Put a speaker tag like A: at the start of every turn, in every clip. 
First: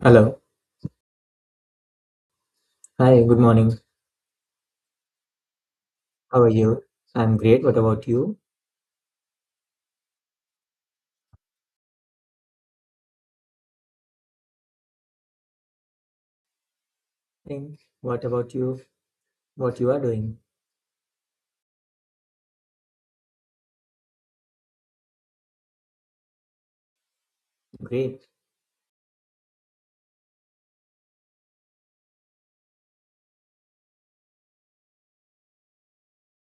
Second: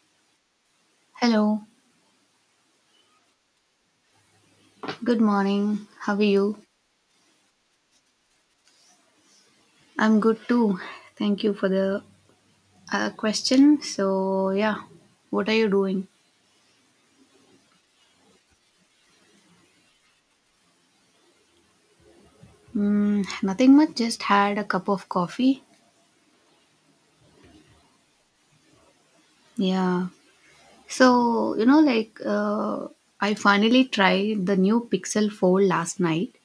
A: Hello.
B: Hello,
A: Hi, good morning.
B: good morning. How are
A: How are
B: you?
A: you? I'm great. What about you?
B: I'm good too. Thank you for the question. So, yeah, what are you doing?
A: And What about you? What you are doing?
B: Mm, nothing much, just had a cup of coffee.
A: Great.
B: Yeah. So, I finally tried the new Pixel 4 last night.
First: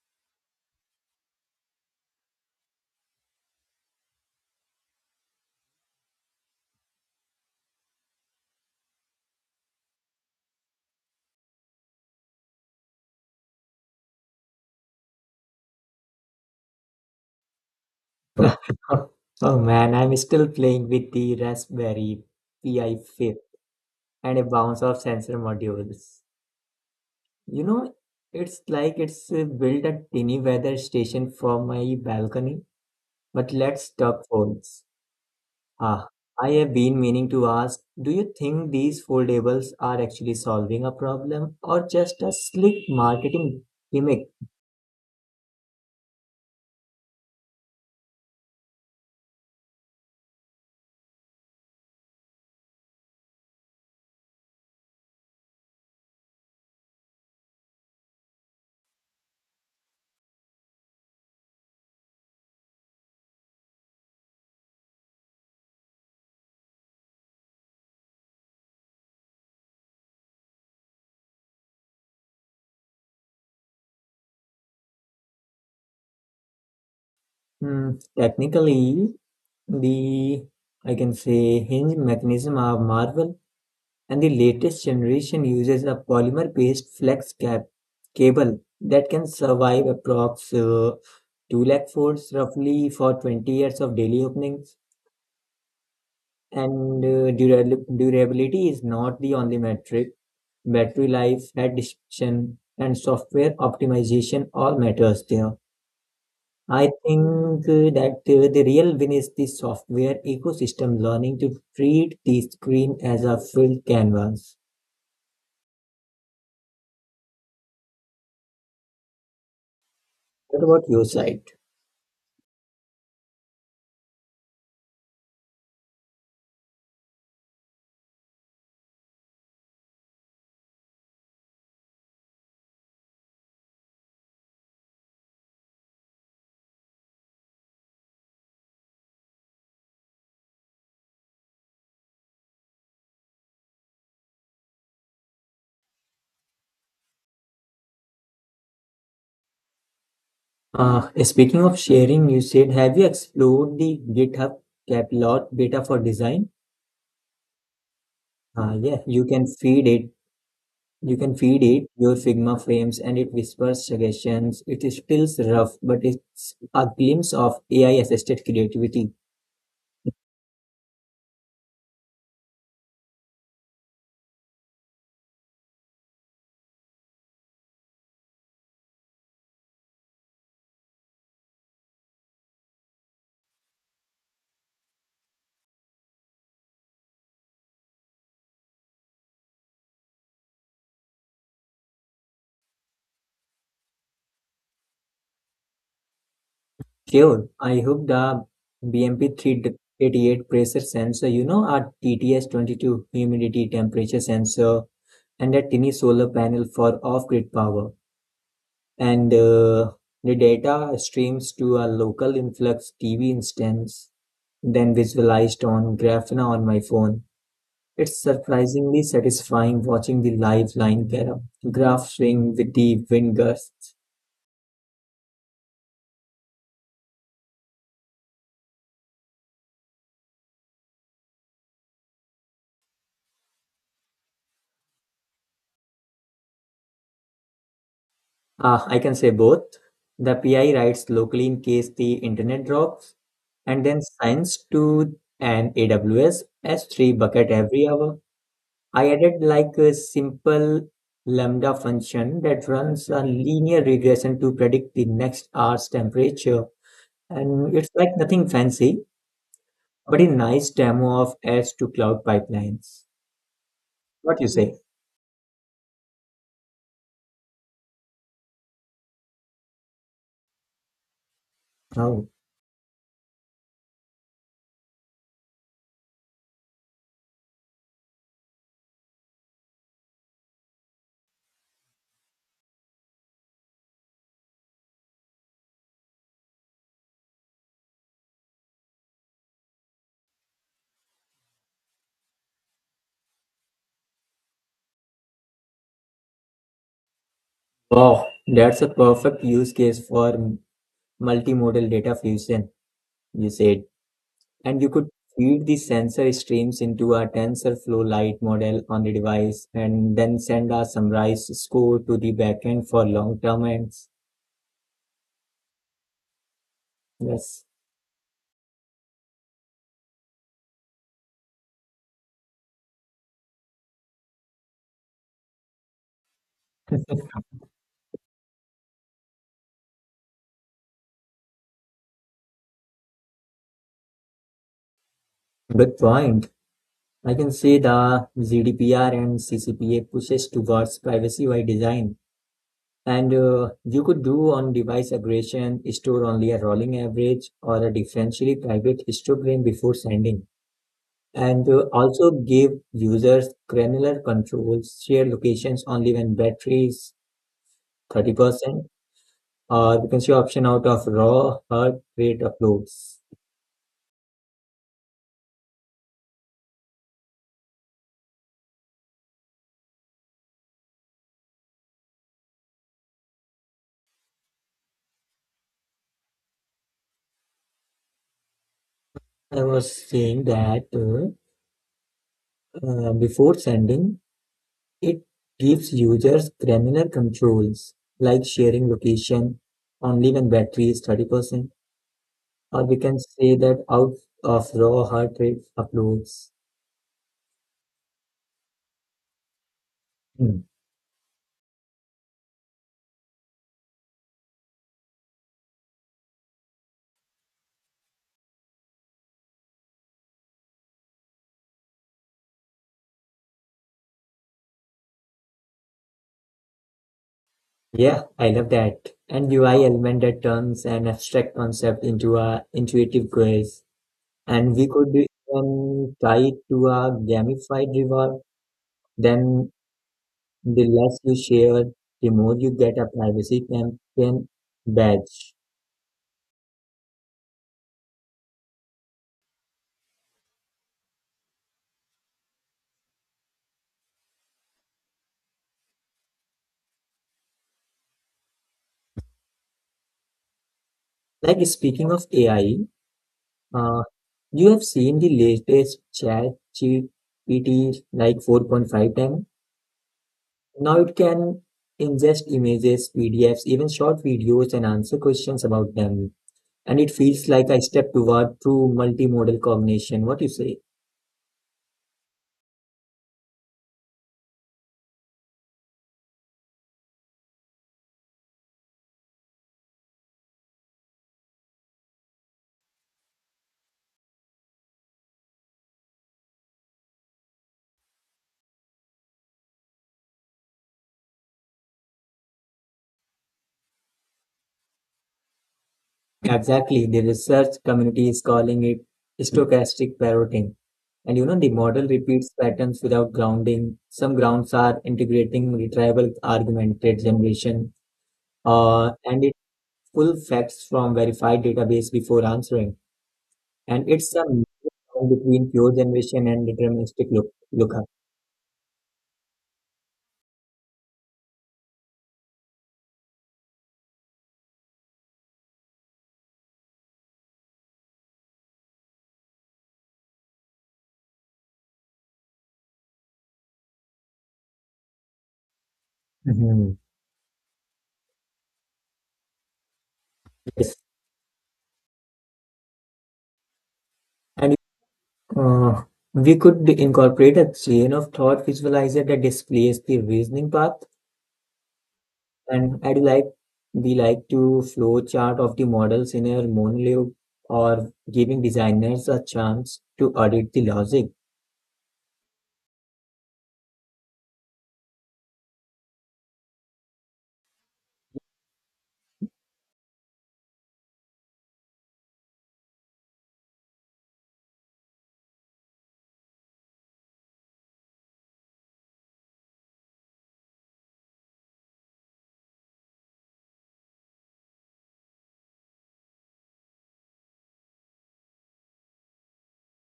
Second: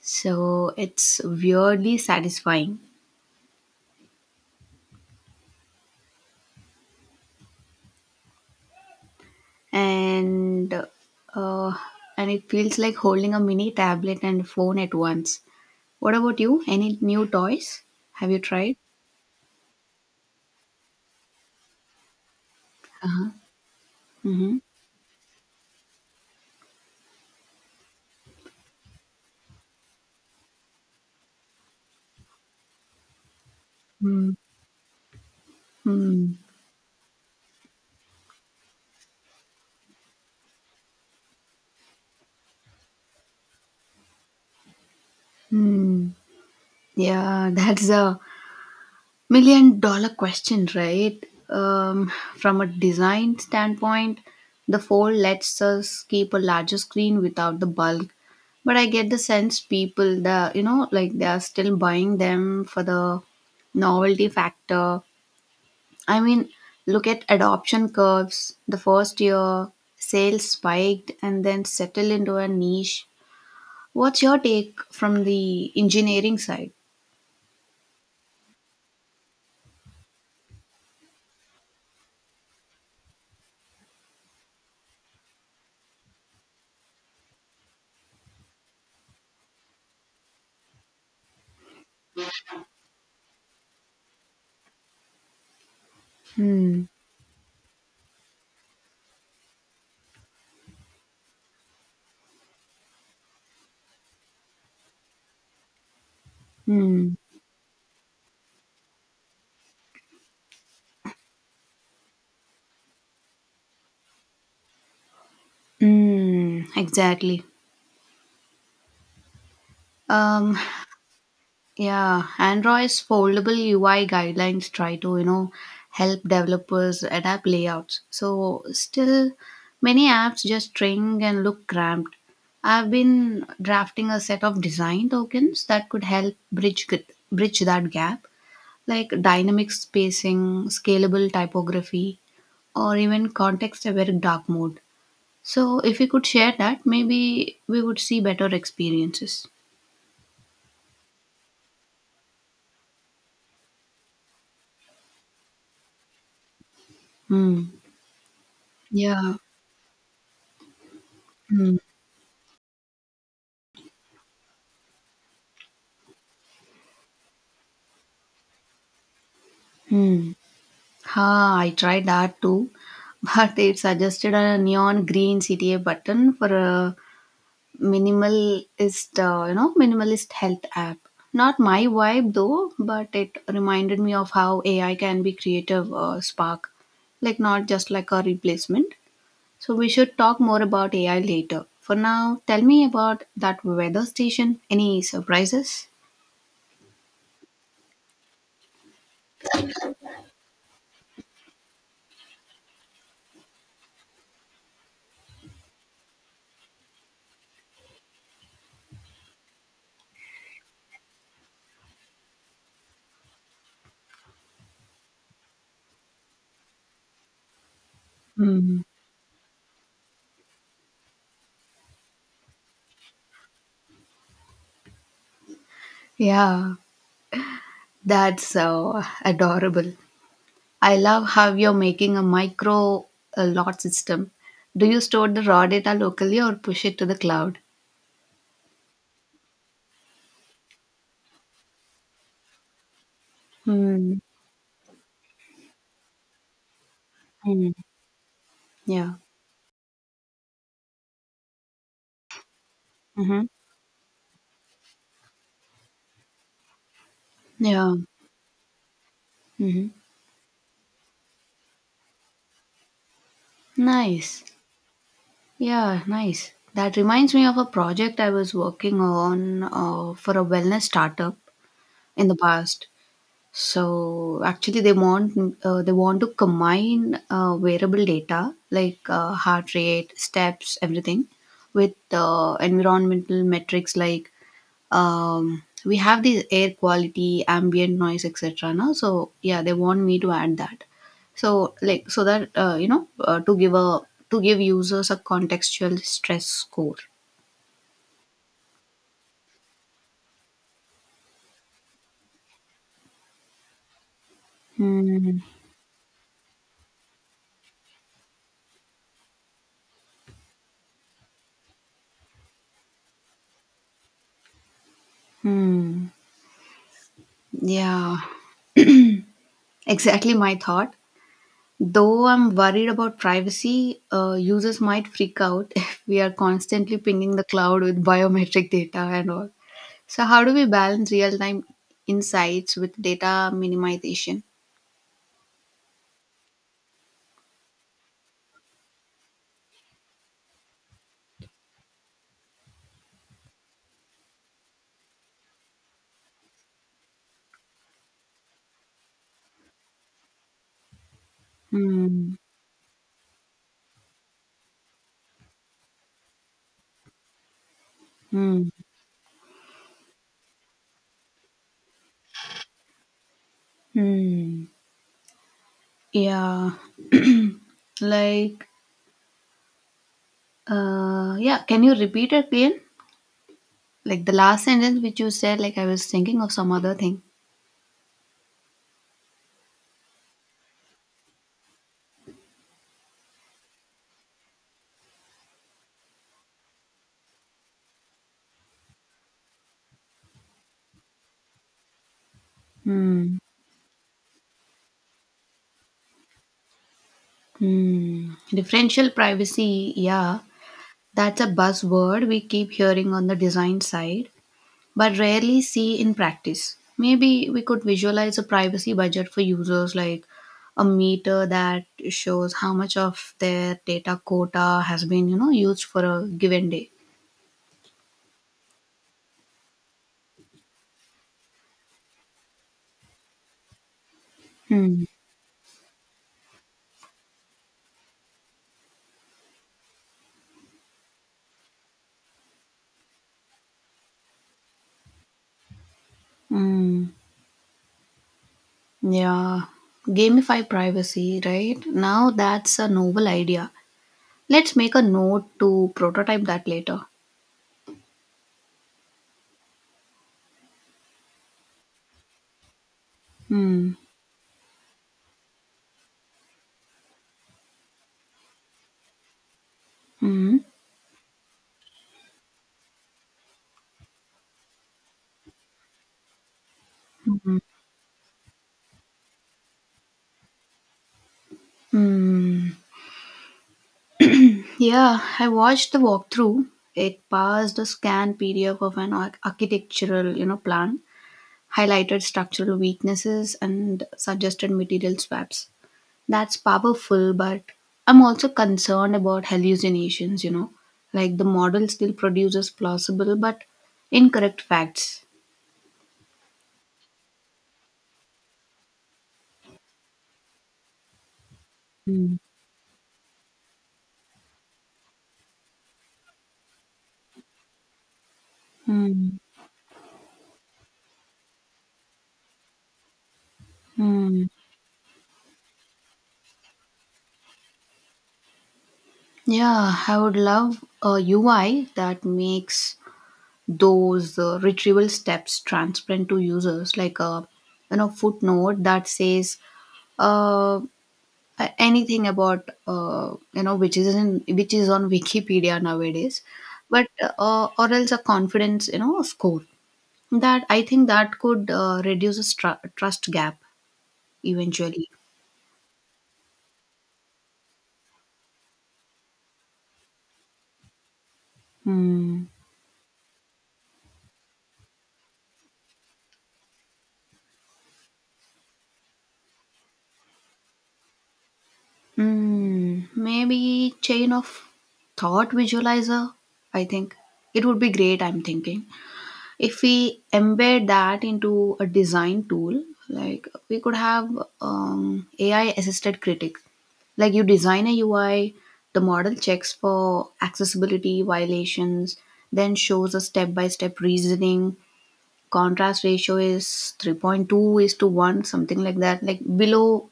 B: So, it's weirdly satisfying. And, uh, and it feels like holding a mini tablet and phone at once. What about you? Any new toys? Have you tried?
A: Oh man, I'm still playing with the Raspberry Pi 5 and a
B: Mm-hmm.
A: bounce of sensor modules. You know, it's like it's built a tiny weather station for my balcony, but let's talk
B: Mm,
A: phones. Ah,
B: mm,
A: I have been meaning to ask, do you think these foldables are actually solving a problem or just a slick marketing gimmick?
B: mm. Yeah, that's a million dollar question, right? Um, from a design standpoint, the fold lets us keep a larger screen without the bulk. But I get the sense people, they are still buying them for the novelty factor. I mean, look at adoption curves. The first year, sales spiked and then settled into a niche. What's your take from the engineering side?
A: Hmm, technically, the I can say hinge mechanism of Marvel and the latest generation uses a polymer-based flex cap cable that can survive approx 2 lakh folds roughly for 20 years of daily openings.
B: Hmm.
A: And durability is not the only metric battery life, head detection, and software optimization all matters there. I
B: Hmm.
A: think that the real win is the software ecosystem learning to treat the screen as a filled canvas.
B: Hmm. Exactly. Um,
A: What about your side?
B: Yeah, Android's foldable UI guidelines try to, you know, help developers adapt layouts. So still many apps just string and look cramped. I've been drafting a set of design tokens that could help bridge that gap, like dynamic spacing, scalable typography, or even context-aware dark mode. So if we could share that, maybe we would see better experiences.
A: Speaking of sharing, you said, have you explored the GitHub Caplot beta for design?
B: Hmm.
A: Yeah,
B: Yeah.
A: you can feed
B: Hmm.
A: it your Figma frames and it whispers suggestions. It is still rough, but it's a glimpse of AI assisted creativity.
B: Hmm. Ha, I tried that too, but it suggested a neon green CTA button for a minimalist health app. Not my vibe though, but it reminded me of how AI can be creative spark, like not just like a replacement. So we should talk more about AI later. For now, tell me about that weather station. Any surprises?
A: Sure, I hope the BMP388 pressure sensor, you know, our TTS22 humidity temperature sensor, and a tiny solar panel for off grid power. And the data streams to a local influx TV instance, then visualized on Grafana on my phone. It's
B: Hmm.
A: surprisingly satisfying watching the live line graph swing with the wind gusts.
B: Yeah, that's adorable. I love how you're making a micro lot system. Do you store the raw data locally or push it to the cloud?
A: Ah, I can say both. The PI writes locally in case the internet drops, and then
B: Hmm.
A: sends to an AWS S3 bucket
B: Hmm.
A: every hour. I
B: Yeah.
A: added like a simple lambda function that runs a
B: Mm-hmm.
A: linear regression to predict the next hour's temperature. And it's
B: Yeah.
A: like nothing fancy,
B: Mm-hmm.
A: but a nice demo of S to cloud pipelines. What
B: Nice.
A: you say?
B: Yeah, nice. That reminds me of a project I was working on for a wellness startup in
A: Oh,
B: the past. So actually, they want to combine wearable data like heart rate, steps, everything, with environmental metrics like we have these air quality, ambient noise, etc. Now, so yeah, they want me to add that. So like so that to give users a contextual stress score.
A: wow, that's a perfect use case for multimodal data fusion, you said. And you could
B: Hmm.
A: feed the sensor streams into a TensorFlow Lite model on the device and then send a summarized score to the backend for long-term ends.
B: Hmm.
A: Yes.
B: Yeah. Exactly my thought. Though I'm worried about privacy, users might freak out if we are constantly
A: Good
B: pinging the cloud with biometric data and all. So, how do we balance real time insights with data minimization?
A: point. I can see the GDPR and CCPA pushes towards privacy by design. And you could do on device aggregation, store only a rolling average or a differentially private histogram before sending. And also
B: Hmm.
A: give users granular controls, share locations only when battery is
B: Hmm.
A: 30%, or you can see option out of raw heart rate uploads.
B: Hmm. Yeah. like, yeah, can you repeat it again? Like the last sentence which you said, like I was thinking of some other thing.
A: I was saying that before sending, it gives users granular controls like sharing location only when battery is 30%. Or we can
B: Hmm.
A: say that out of raw heart rate uploads.
B: Hmm. Differential privacy, yeah.
A: Hmm.
B: That's a buzzword we keep hearing on the design side, but rarely see in practice. Maybe we could visualize a privacy budget for users, like a meter that shows how much of their data quota has been, you know, used for a given day.
A: Yeah, I love that. And UI element that turns an abstract concept into a intuitive quiz. And we
B: Hmm.
A: could even tie it to a gamified reward. Then the less you share, the more you get a privacy campaign badge.
B: Mm, yeah. Gamify privacy, right? Now that's a novel idea. Let's make a note to prototype that later.
A: Like speaking of AI,
B: Hmm.
A: uh, you have seen the latest chat GPT like 4.5 time.
B: Hmm.
A: Now it can ingest images, PDFs, even short videos and answer questions about them. And it feels like a step toward true multimodal cognition. What you say?
B: Hmm. Yeah, I watched the walkthrough. It passed a scan PDF of an architectural, you know, plan, highlighted structural weaknesses and suggested material swaps. That's powerful, but I'm also concerned about hallucinations, you know. Like the model still produces plausible but incorrect facts.
A: Exactly. The research community is calling it stochastic parroting. And you know, the model
B: Hmm.
A: repeats patterns without grounding. Some grounds are integrating retrieval augmented generation,
B: Hmm.
A: and it full facts from verified database before answering. And it's a
B: Hmm.
A: mix between pure generation and deterministic look lookup.
B: Yeah, I would love a UI that makes those retrieval steps transparent to users, like a you know footnote that says uh, anything about you know which is on wikipedia nowadays,
A: Mhm.
B: but or else a confidence you know score that I
A: Yes.
B: think that could uh, reduce a trust gap
A: And
B: eventually.
A: Uh, we could incorporate a chain of thought visualizer that displays the reasoning path.
B: Hmm.
A: And I'd like we like to flow chart of the models in a monologue or giving designers a chance to audit the logic.
B: Hmm. Maybe chain of thought visualizer, I think it would be great, I'm thinking. If we embed that into a design tool, like we could have AI assisted critic. Like you design a UI, the model checks for accessibility violations, then shows a step by step reasoning. Contrast ratio is 3.2 is to 1, something like that, like below,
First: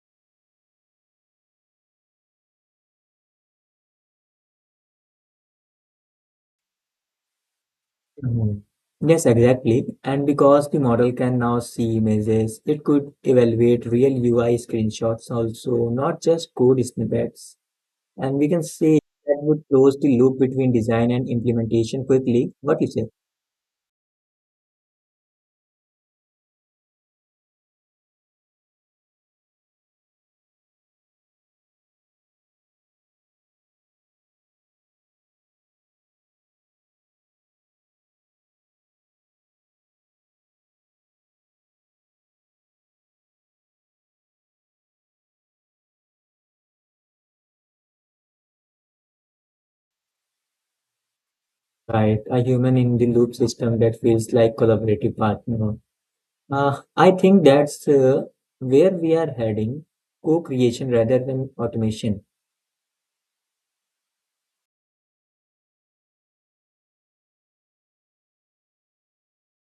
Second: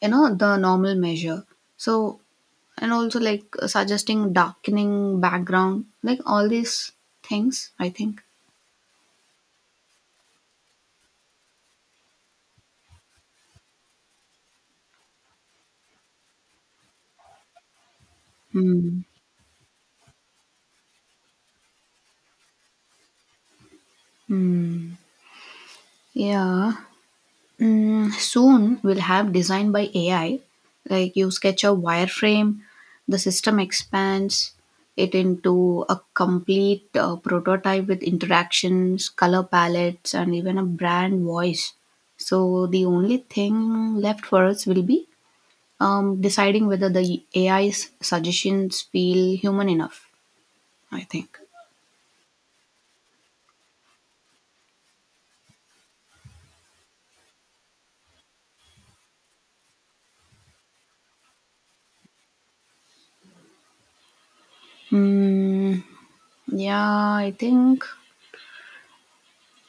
B: you know, the normal measure. So, and also like suggesting darkening background, like all these things, I think.
A: Mhm. Yes, exactly. And because the model can now see images, it could evaluate real UI screenshots also, not just code snippets. And we can say
B: Hmm.
A: that would close the loop between design and implementation quickly. What you say?
B: Yeah. Mm, soon we'll have design by AI. Like you sketch a wireframe, the system expands it into a complete prototype with interactions, color palettes, and even a brand voice. So the only thing left for us will be deciding whether the AI's suggestions feel human enough, I think.
A: Right, a human in the loop system that feels like collaborative partner. I think that's where we are heading, co-creation rather than automation.
B: Mm, yeah, I think.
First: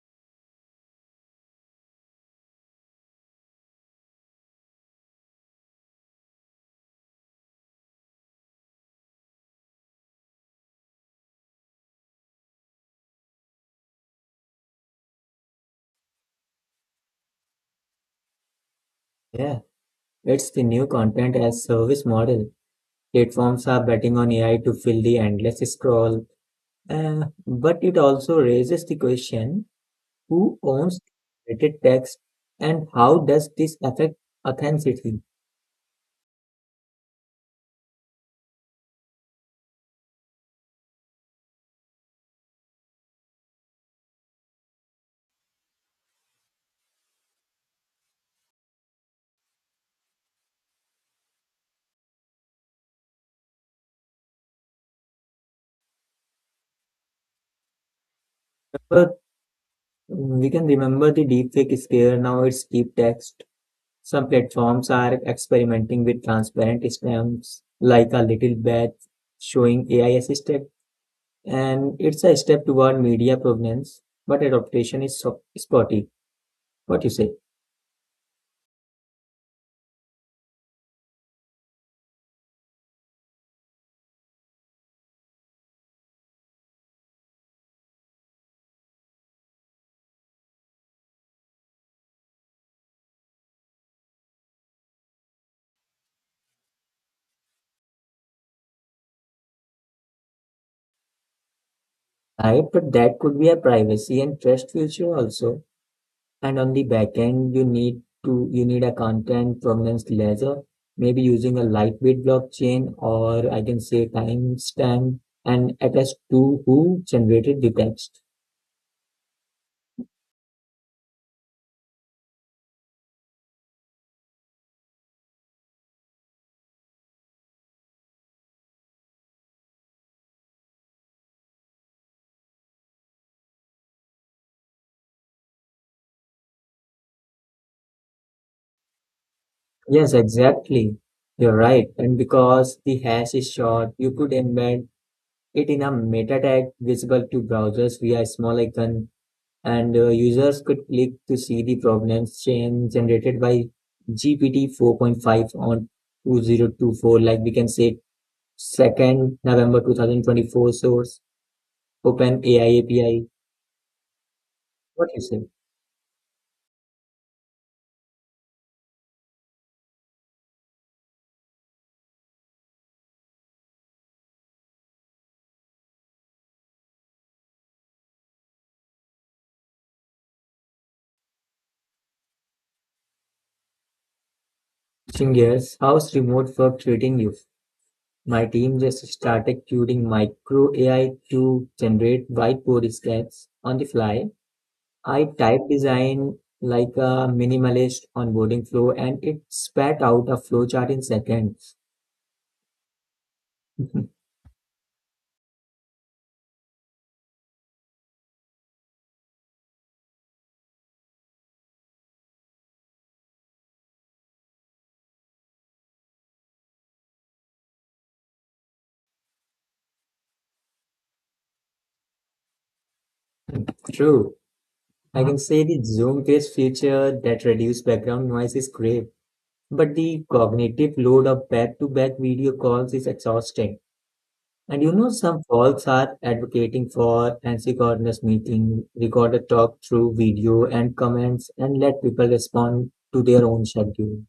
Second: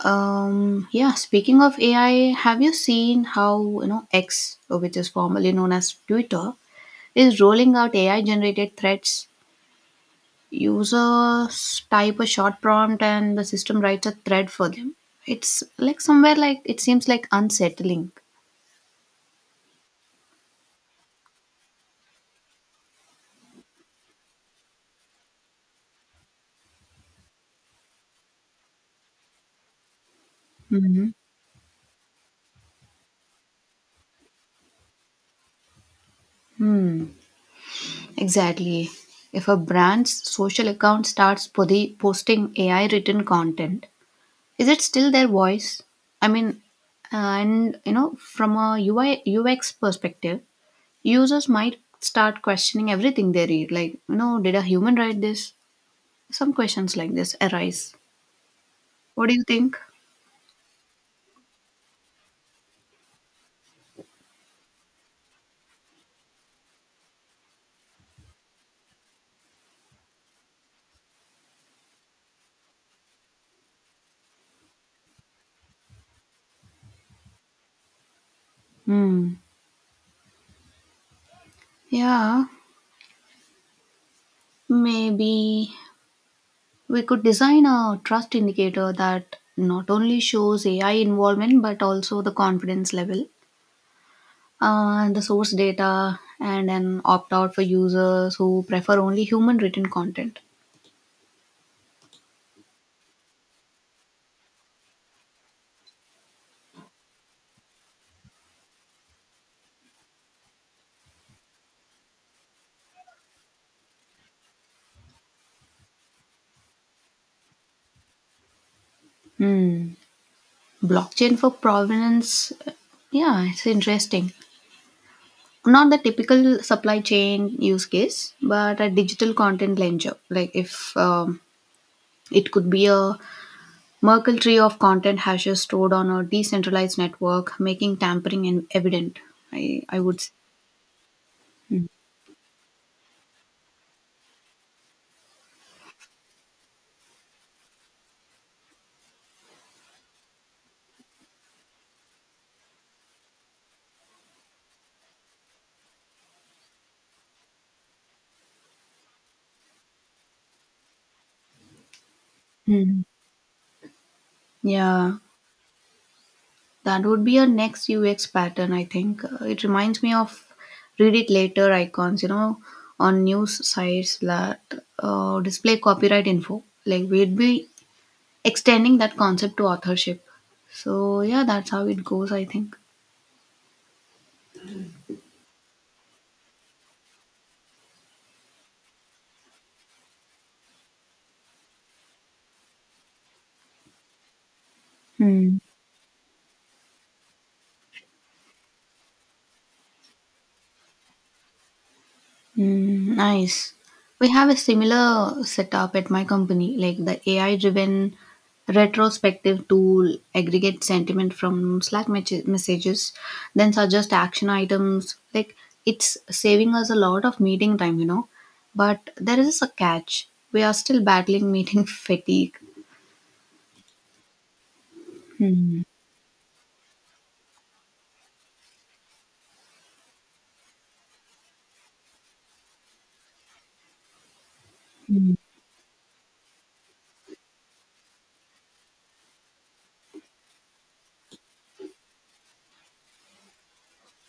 B: Yeah, speaking of AI, have you seen how, you know, X, which is formerly known as Twitter, is rolling out AI generated threads? Users type a short prompt and the system writes a thread for them. It's like somewhere like it seems like unsettling.
A: Yeah, it's the new content as service model. Platforms are betting on AI to fill the endless scroll, uh, but it also raises the question who owns
B: Hmm.
A: curated text and how does this affect authenticity?
B: Hmm. Exactly. If a brand's social account starts posting AI written content, is it still their voice? I mean, and you know, from a UI UX perspective, users might start questioning everything they read. Like, you know, did a human write this? Some questions like this arise.
A: But
B: What do you think?
A: we can remember the deepfake scare, now it's deep text. Some platforms are experimenting with transparent stamps like a little badge showing AI assisted, and it's a step toward media provenance, but adaptation is spotty. What you say?
B: Hmm. Yeah, maybe we could design a trust indicator that not only shows AI involvement but also the confidence level and the source data and an opt out for users who prefer only human written content.
A: Right, but that could be a privacy and trust issue also. And on the back end, you need a content provenance ledger, maybe using a lightweight blockchain or I can say timestamp and attest to who generated the text.
B: Hmm. Blockchain for provenance. Yeah, it's interesting. Not the typical supply chain use case, but a digital content ledger. Like if it could be a Merkle tree of content hashes stored on a decentralized network, making tampering evident. I
A: Yes,
B: would. Say.
A: exactly. You're right.
B: Mm.
A: And because the hash is short, you could embed it in a meta tag visible to browsers via a small icon and users could click to see the problems generated by GPT 4.5 on 2024, like we can say 2nd November 2024 source, Open AI
B: Mm.
A: API. What
B: Yeah.
A: you say?
B: That would be a next UX pattern, I think. It reminds me of read it later icons, you know, on news sites that display copyright info. Like we'd be extending that concept to authorship. So yeah, that's how it goes, I think.
A: Singers? How's remote work treating you? My team just started coding micro AI to generate whiteboard sketches on the fly. I
B: Hmm.
A: type design like a minimalist onboarding flow and it spat out a flowchart in seconds.
B: Mm, nice. We have a similar setup at my company. Like the AI driven retrospective tool aggregates sentiment from Slack messages, then suggest action items. Like it's saving us a lot of meeting time, you know. But there is a catch. We are still battling meeting fatigue.
A: True. I can say the Zoom based feature that reduce background noise is great, but the cognitive load of back to back video calls is exhausting. And you know, some folks are advocating for asynchronous meeting, record a talk through video and comments, and let people respond to their own schedule.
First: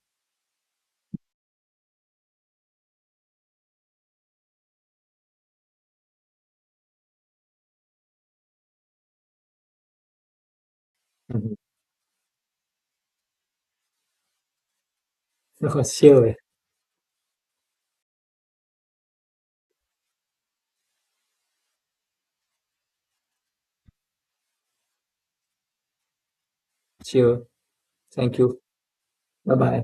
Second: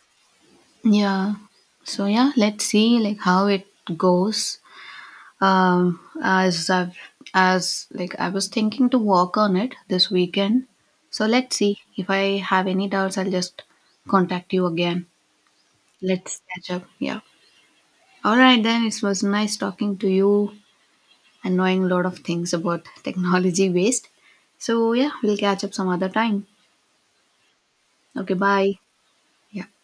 B: Yeah. So yeah, let's see like how it goes. Um, as I've, as like I was thinking to work on it this weekend. So
A: Mhm.
B: let's see if I have any doubts. I'll just contact you again.
A: Sure,
B: Let's catch up. Yeah. All right then. It was nice talking to you and knowing a lot of things about technology waste. So yeah, we'll catch up some other time.
A: sure.
B: Okay.
A: Thank you.
B: Bye.
A: Bye
B: Yeah.
A: bye.